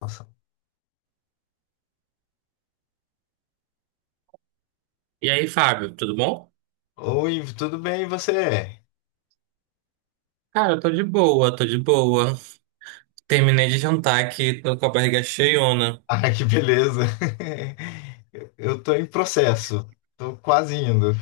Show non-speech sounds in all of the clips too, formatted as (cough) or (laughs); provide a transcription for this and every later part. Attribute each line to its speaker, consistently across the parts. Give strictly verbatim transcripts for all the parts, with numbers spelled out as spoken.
Speaker 1: Nossa.
Speaker 2: E aí, Fábio, tudo bom?
Speaker 1: Oi, tudo bem, e você?
Speaker 2: Cara, eu tô de boa, tô de boa. Terminei de jantar aqui, tô com a barriga cheiona.
Speaker 1: Ah, que beleza. (laughs) Eu tô em processo. Tô quase indo.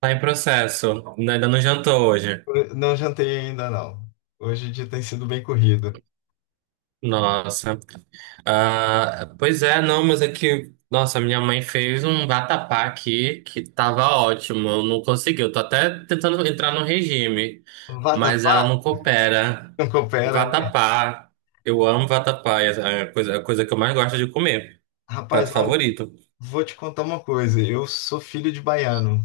Speaker 2: Tá em processo, né? Ainda não jantou hoje.
Speaker 1: Não jantei ainda, não. Hoje o dia tem sido bem corrido.
Speaker 2: Nossa. Ah, pois é, não, mas é que... Nossa, minha mãe fez um vatapá aqui que tava ótimo, eu não consegui. Eu tô até tentando entrar no regime, mas
Speaker 1: Vatapá?
Speaker 2: ela não coopera.
Speaker 1: Não coopera, né?
Speaker 2: Vatapá, eu amo vatapá, é a coisa, a coisa que eu mais gosto de comer.
Speaker 1: Rapaz,
Speaker 2: Prato
Speaker 1: olha,
Speaker 2: favorito.
Speaker 1: vou te contar uma coisa. Eu sou filho de baiano.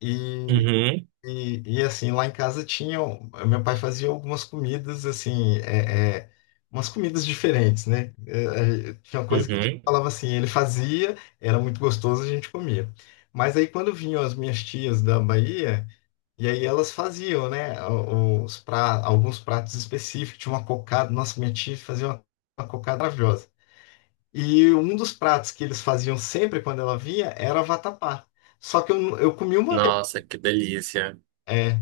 Speaker 1: E
Speaker 2: Uhum,
Speaker 1: E, e assim, lá em casa tinha tinham. Meu pai fazia algumas comidas, assim, é, é, umas comidas diferentes, né? É, é, tinha uma coisa que a gente
Speaker 2: uhum.
Speaker 1: falava assim, ele fazia, era muito gostoso, a gente comia. Mas aí quando vinham as minhas tias da Bahia, e aí elas faziam, né? o- Os pra, alguns pratos específicos, tinha uma cocada, nossa, minha tia fazia uma, uma cocada maravilhosa. E um dos pratos que eles faziam sempre quando ela vinha era vatapá. Só que eu, eu comi uma vez.
Speaker 2: Nossa, que delícia.
Speaker 1: é,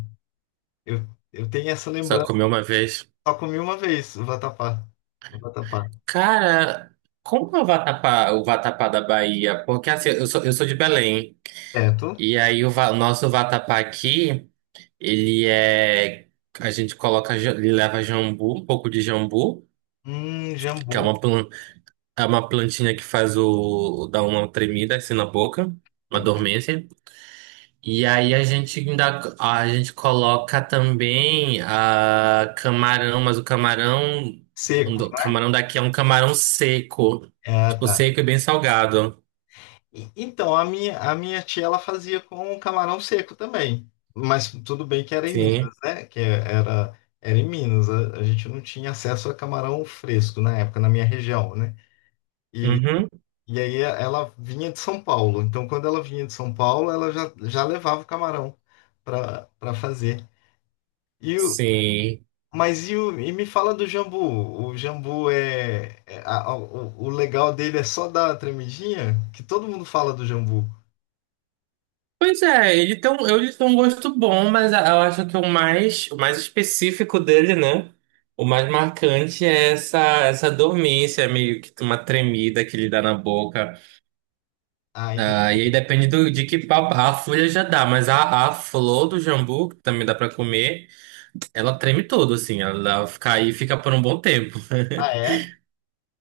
Speaker 1: Eu, eu tenho essa
Speaker 2: Só
Speaker 1: lembrança,
Speaker 2: comi uma vez.
Speaker 1: só comi uma vez o vatapá. O vatapá.
Speaker 2: Cara, como é o vatapá, o vatapá da Bahia? Porque assim, eu sou, eu sou de Belém.
Speaker 1: Certo?
Speaker 2: E aí o, va- o nosso vatapá aqui, ele é. A gente coloca, ja- ele leva jambu, um pouco de jambu,
Speaker 1: Hum,
Speaker 2: que é
Speaker 1: jambu
Speaker 2: uma, plan- é uma plantinha que faz o. dá uma tremida assim na boca, uma dormência. E aí a gente ainda a gente coloca também a camarão, mas o camarão,
Speaker 1: seco,
Speaker 2: o
Speaker 1: né?
Speaker 2: camarão daqui é um camarão seco,
Speaker 1: Ah,
Speaker 2: tipo
Speaker 1: tá.
Speaker 2: seco e bem salgado.
Speaker 1: E- Então, a minha, a minha tia, ela fazia com camarão seco também. Mas tudo bem que era em
Speaker 2: Sim.
Speaker 1: Minas, né? Que era, era em Minas. A, a gente não tinha acesso a camarão fresco na época, na minha região, né? E,
Speaker 2: Uhum.
Speaker 1: e aí ela vinha de São Paulo. Então, quando ela vinha de São Paulo, ela já, já levava o camarão para para fazer. E, o-
Speaker 2: Sim.
Speaker 1: Mas e, o- e me fala do jambu. O jambu é. é- a- a- o, o legal dele é só dar a tremidinha? Que todo mundo fala do jambu.
Speaker 2: Pois é, ele tem um, ele tem um gosto bom, mas eu acho que o mais, o mais específico dele, né? O mais marcante é essa, essa dormência, meio que uma tremida que ele dá na boca.
Speaker 1: Ah,
Speaker 2: Ah,
Speaker 1: entendi.
Speaker 2: e aí depende do, de que pau. A folha já dá, mas a, a flor do jambu, que também dá pra comer, ela treme todo, assim. Ela fica aí, fica por um bom tempo.
Speaker 1: Ah,
Speaker 2: (laughs)
Speaker 1: é?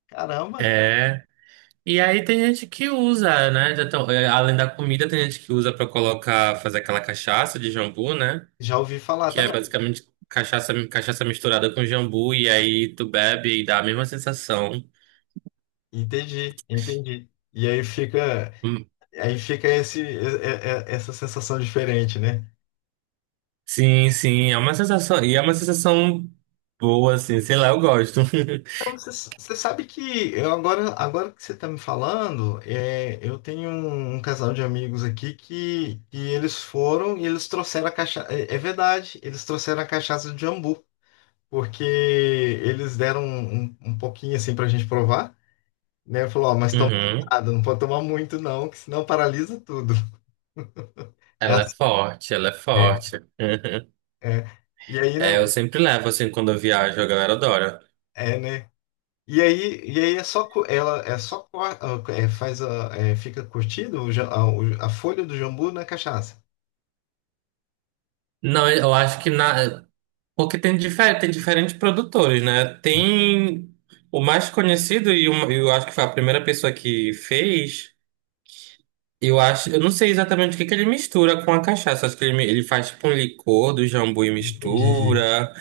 Speaker 1: Caramba!
Speaker 2: É. E aí tem gente que usa, né? já tão- é, além da comida, tem gente que usa pra colocar, fazer aquela cachaça de jambu, né?
Speaker 1: Já ouvi falar
Speaker 2: Que é
Speaker 1: também.
Speaker 2: basicamente cachaça, cachaça misturada com jambu, e aí tu bebe e dá a mesma sensação.
Speaker 1: Entendi, entendi. E aí fica,
Speaker 2: Hum,
Speaker 1: aí fica esse, é- é- essa sensação diferente, né?
Speaker 2: Sim, sim, é uma sensação. E é uma sensação boa, assim, sei lá, eu gosto.
Speaker 1: Você, você sabe que eu agora, agora que você está me falando, é, eu tenho um, um casal de amigos aqui que, que eles foram e eles trouxeram a cachaça. É, é verdade, eles trouxeram a cachaça de jambu. Porque eles deram um, um, um pouquinho assim pra gente provar, né? Falou, ó, mas
Speaker 2: (laughs)
Speaker 1: toma
Speaker 2: Uhum.
Speaker 1: cuidado, não pode tomar muito não, que senão paralisa tudo. É
Speaker 2: Ela é
Speaker 1: assim,
Speaker 2: forte, ela é forte. Uhum.
Speaker 1: é. E aí, né,
Speaker 2: É, eu sempre levo, assim, quando eu viajo, a galera adora.
Speaker 1: é, né? E aí, e aí é só cu- ela é só co- é, é, faz a, é, fica curtido o ja- a, o- a folha do jambu na cachaça.
Speaker 2: Não, eu acho que na... Porque tem, difer... tem diferentes produtores, né? Tem o mais conhecido e o- eu acho que foi a primeira pessoa que fez. Eu acho, eu não sei exatamente o que que ele mistura com a cachaça. Acho que ele, mi- ele faz tipo um licor do jambu e
Speaker 1: Entendi.
Speaker 2: mistura.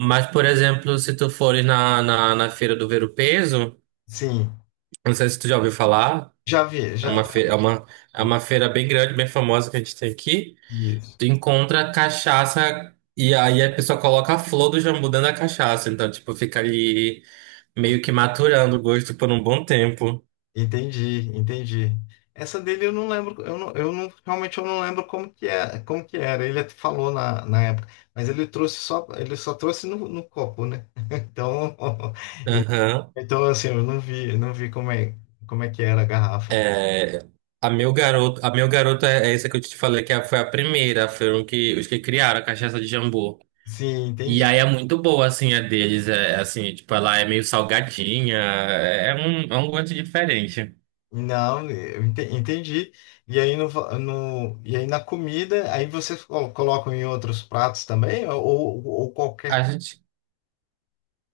Speaker 2: Mas, por exemplo, se tu fores na, na, na Feira do Ver-o-Peso,
Speaker 1: Sim,
Speaker 2: não sei se tu já ouviu falar.
Speaker 1: já vi,
Speaker 2: É
Speaker 1: já, já
Speaker 2: uma feira, é uma, é uma feira bem grande, bem famosa que a gente tem aqui.
Speaker 1: vi.
Speaker 2: Tu encontra cachaça e aí a pessoa coloca a flor do jambu dentro da cachaça. Então, tipo, fica ali meio que maturando o gosto por um bom tempo.
Speaker 1: Entendi, entendi. Essa dele eu não lembro, eu não, eu não, realmente eu não lembro como que é, como que era. Ele até falou na, na época, mas ele trouxe só, ele só trouxe no, no copo, né? (laughs) Então, (laughs)
Speaker 2: Aham.
Speaker 1: então assim, eu não vi, não vi como é, como é que era a garrafa.
Speaker 2: É, a meu garoto, a meu garoto é, é essa que eu te falei que é- foi a primeira, foram que, os que criaram a cachaça de jambu.
Speaker 1: Sim,
Speaker 2: E
Speaker 1: entendi.
Speaker 2: aí é muito boa, assim, a deles. É, assim, tipo, ela é meio salgadinha. É é um, é um gosto diferente.
Speaker 1: Não, eu ente- entendi. E aí no, va- no- e aí na comida, aí vocês col- colocam em outros pratos também, ou, ou ou qualquer.
Speaker 2: A gente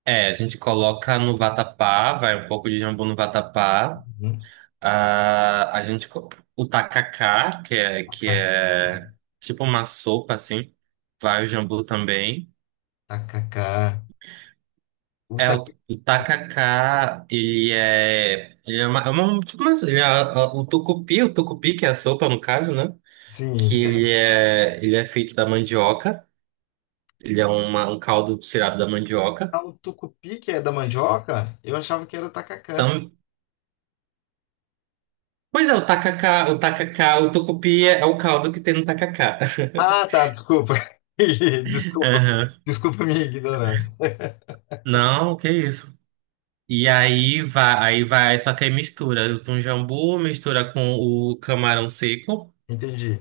Speaker 2: É, a gente coloca no vatapá, vai um pouco de jambu no vatapá.
Speaker 1: Hum,
Speaker 2: A, a gente co- o tacacá, que é que é tipo uma sopa assim, vai o jambu também.
Speaker 1: Tacacá. O
Speaker 2: É o,
Speaker 1: taco,
Speaker 2: o tacacá, ele é ele é uma, é uma- tipo uma- ele é- ah, o tucupi, o tucupi que é a sopa no caso, né?
Speaker 1: sim.
Speaker 2: Que ele é ele é feito da mandioca, ele é uma, um caldo tirado da mandioca.
Speaker 1: Ah, o tucupi que é da mandioca? Eu achava que era o tacacá.
Speaker 2: Pois é, o tacacá, o tacacá, o tucupi é o caldo que tem no tacacá.
Speaker 1: Ah, tá, desculpa. (laughs)
Speaker 2: (laughs)
Speaker 1: Desculpa.
Speaker 2: Aham.
Speaker 1: Desculpa a minha ignorância. (laughs)
Speaker 2: Não, que isso. E aí vai, aí vai, só que aí mistura com jambu, mistura com o camarão seco
Speaker 1: Entendi.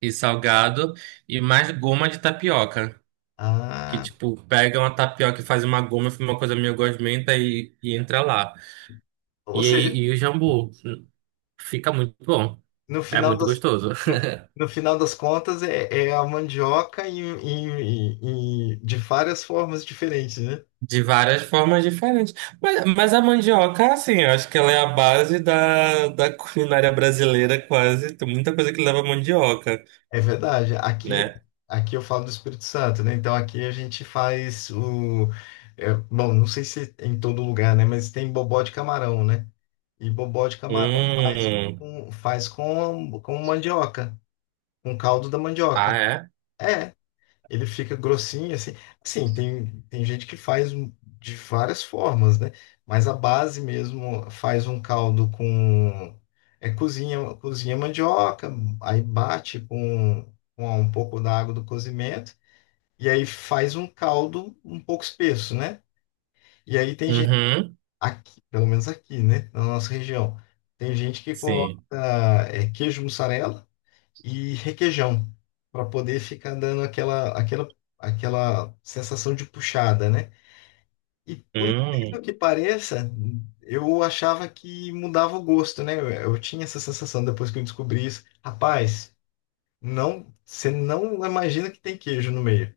Speaker 2: e salgado e mais goma de tapioca. Que
Speaker 1: Ah,
Speaker 2: tipo, pega uma tapioca e faz uma goma, fica uma coisa meio gosmenta e, e entra lá.
Speaker 1: ou
Speaker 2: E aí,
Speaker 1: seja,
Speaker 2: e o jambu. Fica muito bom.
Speaker 1: no
Speaker 2: É
Speaker 1: final
Speaker 2: muito
Speaker 1: das,
Speaker 2: gostoso.
Speaker 1: no, no final das contas é, é a mandioca em, em, em- em- de várias formas diferentes, né?
Speaker 2: De várias formas diferentes. Mas, mas a mandioca, assim, eu acho que ela é a base da, da culinária brasileira, quase. Tem muita coisa que leva mandioca,
Speaker 1: É verdade. Aqui,
Speaker 2: né?
Speaker 1: aqui eu falo do Espírito Santo, né? Então aqui a gente faz o. é, bom, não sei se em todo lugar, né? Mas tem bobó de camarão, né? E bobó de camarão faz
Speaker 2: Hum.
Speaker 1: com, faz com, com mandioca, com caldo da
Speaker 2: Ah,
Speaker 1: mandioca.
Speaker 2: é?
Speaker 1: É. Ele fica grossinho, assim. Assim, tem, tem gente que faz um, de várias formas, né? Mas a base mesmo faz um caldo com. É cozinha, cozinha mandioca, aí bate com, com um pouco da água do cozimento, e aí faz um caldo um pouco espesso, né? E aí tem gente,
Speaker 2: Uhum.
Speaker 1: aqui, pelo menos aqui, né? Na nossa região, tem gente que coloca
Speaker 2: Sim.
Speaker 1: é, queijo mussarela e requeijão, para poder ficar dando aquela, aquela, aquela sensação de puxada, né? E por incrível
Speaker 2: Hum.
Speaker 1: que pareça, eu achava que mudava o gosto, né? Eu, eu tinha essa sensação depois que eu descobri isso. Rapaz, não, você não imagina que tem queijo no meio.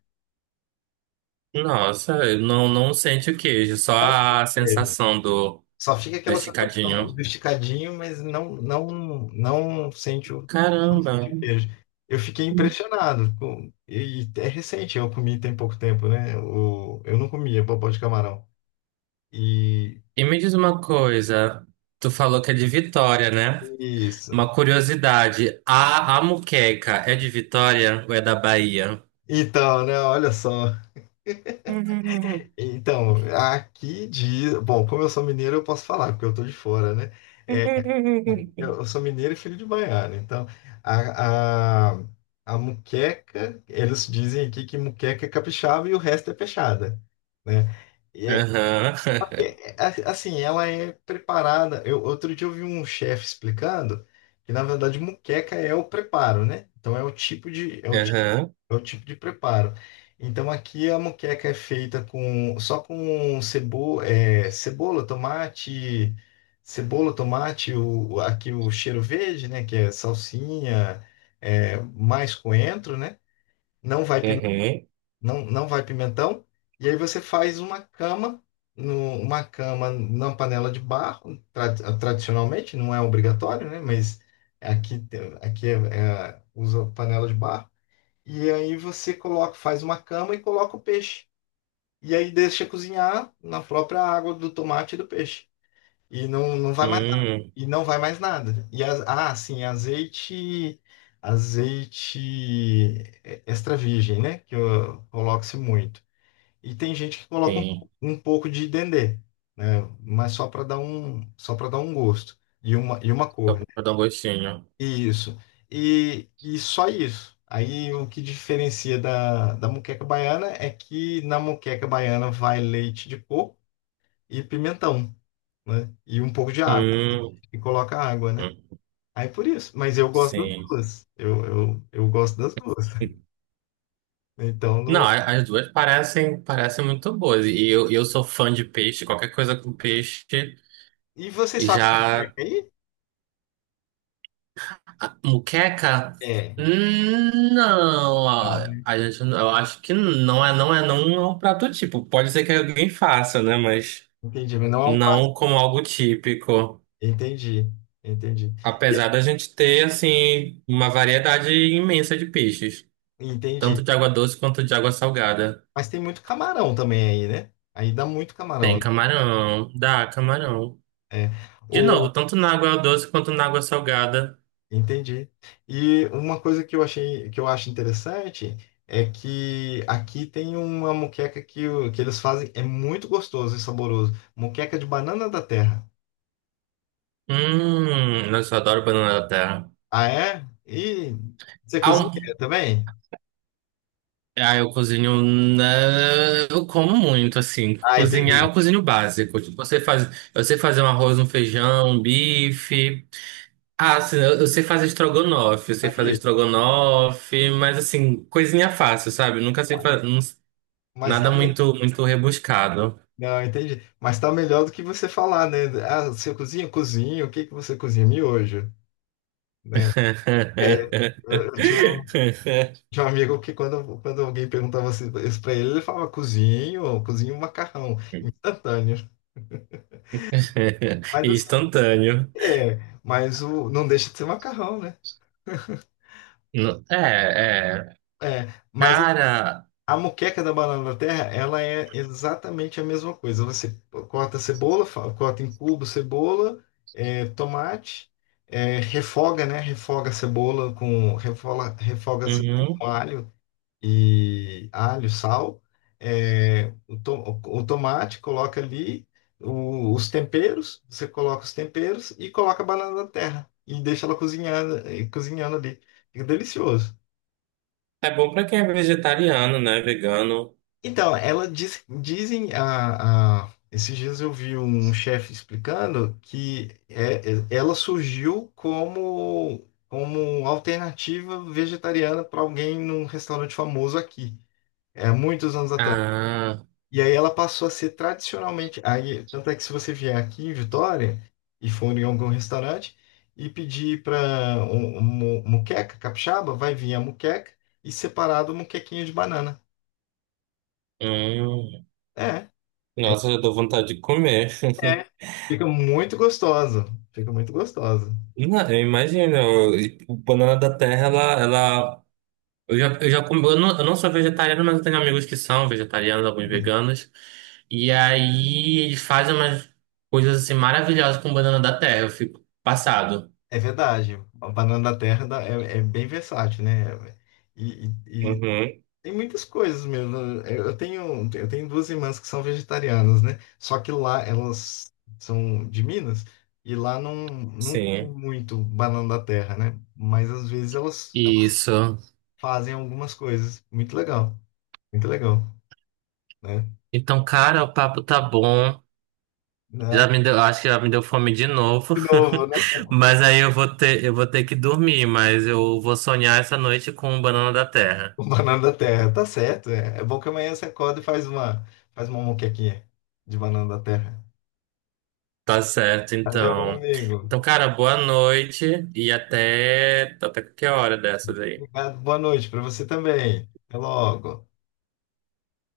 Speaker 2: Nossa, eu não, não sente o queijo, só a sensação do,
Speaker 1: Só fica
Speaker 2: do
Speaker 1: aquela sensação
Speaker 2: esticadinho.
Speaker 1: do esticadinho, mas não, não, não sente o, não
Speaker 2: Caramba.
Speaker 1: sente o queijo. Eu fiquei impressionado. com- e é recente, eu comi tem pouco tempo, né? O, eu não comia bobó de camarão. E
Speaker 2: E me diz uma coisa. Tu falou que é de Vitória, né?
Speaker 1: isso.
Speaker 2: Uma curiosidade. A, a moqueca é de Vitória ou é da Bahia?
Speaker 1: Então, né? Olha só. Então, aqui diz. Bom, como eu sou mineiro, eu posso falar, porque eu tô de fora, né? Eu, eu sou mineiro e filho de baiano. Então, a, a, a muqueca, eles dizem aqui que muqueca é capixaba e o resto é peixada, né? E é,
Speaker 2: Aham,
Speaker 1: é, a- assim, ela é preparada. Eu, outro dia eu vi um chefe explicando que, na verdade, muqueca é o preparo, né? Então, é o tipo de, é o
Speaker 2: (laughs) aham,
Speaker 1: é o tipo de preparo. Então aqui a moqueca é feita com só com cebo, é, cebola, tomate, cebola, tomate, o, aqui o cheiro verde, né? Que é salsinha, é, mais coentro, né? Não vai, pime-
Speaker 2: uhum,
Speaker 1: não, não vai pimentão. E aí você faz uma cama, no, uma cama na panela de barro, tra- tradicionalmente, não é obrigatório, né? Mas aqui, aqui é, é, usa panela de barro. E aí você coloca, faz uma cama e coloca o peixe. E aí deixa cozinhar na própria água do tomate e do peixe. E não, não vai mais nada.
Speaker 2: hum,
Speaker 1: E não vai mais nada. E as- ah, sim, azeite azeite extra virgem, né? Que eu- coloca-se muito. E tem gente que coloca um,
Speaker 2: sim,
Speaker 1: pou- um pouco de dendê, né? Mas só para dar um só para dar um gosto e uma e uma
Speaker 2: só
Speaker 1: cor. Né?
Speaker 2: pra dar um gostinho.
Speaker 1: Isso. E, e só isso. Aí o que diferencia da, da moqueca baiana é que na moqueca baiana vai leite de coco e pimentão, né? E um pouco de água.
Speaker 2: Hum,
Speaker 1: E coloca água, né?
Speaker 2: hum,
Speaker 1: Aí por isso. Mas eu gosto das
Speaker 2: sim.
Speaker 1: duas. Eu, eu, eu gosto das duas. Então
Speaker 2: Não,
Speaker 1: não.
Speaker 2: a- as duas parecem, parecem muito boas. E eu, eu sou fã de peixe, qualquer coisa com peixe.
Speaker 1: E vocês
Speaker 2: E
Speaker 1: fazem
Speaker 2: já.
Speaker 1: moqueca aí?
Speaker 2: A muqueca?
Speaker 1: É.
Speaker 2: Hum, Não, a
Speaker 1: Não,
Speaker 2: a gente, não- eu acho que não é, não é, não é um prato típico. Pode ser que alguém faça, né? Mas
Speaker 1: entendi. Mas não é um prato.
Speaker 2: não como algo típico.
Speaker 1: Entendi. Entendi. E-
Speaker 2: Apesar da gente ter, assim, uma variedade imensa de peixes,
Speaker 1: Entendi.
Speaker 2: tanto de água doce quanto de água salgada.
Speaker 1: Mas tem muito camarão também aí, né? Aí dá muito camarão,
Speaker 2: Tem
Speaker 1: né?
Speaker 2: camarão, dá camarão.
Speaker 1: É.
Speaker 2: De novo, tanto na água doce quanto na água salgada.
Speaker 1: Entendi. E uma coisa que eu achei, que eu acho interessante é que aqui tem uma moqueca que, o- que eles fazem, é muito gostoso e saboroso. Moqueca de banana da terra.
Speaker 2: Hum, nossa, eu adoro banana da terra.
Speaker 1: Ah, é? E você
Speaker 2: Ah,
Speaker 1: cozinha
Speaker 2: um-
Speaker 1: também?
Speaker 2: ah, eu cozinho. Né, eu como muito, assim.
Speaker 1: Ah,
Speaker 2: Cozinhar,
Speaker 1: entendi.
Speaker 2: eu cozinho básico. Tipo, você faz, eu sei fazer um arroz, um feijão, um bife. Ah, assim, eu, eu sei fazer estrogonofe, eu sei fazer
Speaker 1: Aqui.
Speaker 2: estrogonofe, mas assim, coisinha fácil, sabe? Nunca sei fazer
Speaker 1: Mas tá,
Speaker 2: nada
Speaker 1: me-
Speaker 2: muito, muito rebuscado.
Speaker 1: não, entendi. Mas tá melhor do que você falar, né? Ah, você cozinha? Cozinho. O que que você cozinha? Miojo. É,
Speaker 2: (laughs)
Speaker 1: eu tinha Tinha um amigo que quando, quando alguém perguntava assim isso pra ele, ele falava cozinho, cozinho um macarrão, instantâneo. Mas assim,
Speaker 2: Instantâneo.
Speaker 1: é, mas o, não deixa de ser macarrão, né?
Speaker 2: Não- É, é.
Speaker 1: É, mas
Speaker 2: Cara,
Speaker 1: a moqueca da banana da terra, ela é exatamente a mesma coisa. Você corta a cebola, fa- corta em cubo cebola, é, tomate, é, refoga, né? Refoga a cebola com, refoga, refoga a cebola
Speaker 2: uhum.
Speaker 1: com alho, e alho, sal, é, o, to- o tomate, coloca ali o- os temperos, você coloca os temperos e coloca a banana da terra e deixa ela cozinhando, eh, cozinhando ali. Fica delicioso.
Speaker 2: É bom pra quem é vegetariano, né? Vegano.
Speaker 1: Então, ela diz, dizem a, a- esses dias eu vi um chefe explicando que é- é- ela surgiu como como alternativa vegetariana para alguém num restaurante famoso aqui. É, muitos anos atrás.
Speaker 2: Ah,
Speaker 1: E aí ela passou a ser tradicionalmente. Aí, tanto é que se você vier aqui em Vitória e for em algum restaurante e pedir para muqueca capixaba, vai vir a muqueca e separado o muquequinho de banana.
Speaker 2: hum.
Speaker 1: É,
Speaker 2: Nossa, já dou vontade de comer.
Speaker 1: é.
Speaker 2: (laughs)
Speaker 1: Fica muito gostosa. Fica muito gostosa.
Speaker 2: Não, eu imagino. E o banana da terra, ela, ela eu já, eu já comi, eu não, eu não sou vegetariano, mas eu tenho amigos que são vegetarianos, alguns
Speaker 1: E
Speaker 2: veganos. E aí eles fazem umas coisas assim maravilhosas com banana da terra. Eu fico passado.
Speaker 1: É verdade. A banana da terra dá- é, é bem versátil, né? E, e-
Speaker 2: Uhum,
Speaker 1: Tem muitas coisas mesmo. Eu eu tenho, eu tenho duas irmãs que são vegetarianas, né? Só que lá elas são de Minas e lá não, não tem
Speaker 2: sim.
Speaker 1: muito banana da terra, né? Mas às vezes elas, elas
Speaker 2: Isso.
Speaker 1: fazem algumas coisas. Muito legal, muito legal, né?
Speaker 2: Então, cara, o papo tá bom.
Speaker 1: Né?
Speaker 2: Já me deu, acho que já me deu fome de novo.
Speaker 1: De novo, né?
Speaker 2: (laughs)
Speaker 1: (laughs)
Speaker 2: Mas aí eu vou ter, eu vou ter que dormir, mas eu vou sonhar essa noite com banana da terra.
Speaker 1: O banana da terra. Tá certo. É, é bom que amanhã você acorda e faz uma, faz uma moquequinha de banana da terra.
Speaker 2: Tá certo,
Speaker 1: Tá, joia, meu
Speaker 2: então.
Speaker 1: amigo?
Speaker 2: Então, cara, boa noite e até até qualquer hora dessas aí.
Speaker 1: Obrigado, boa noite para você também. Até logo.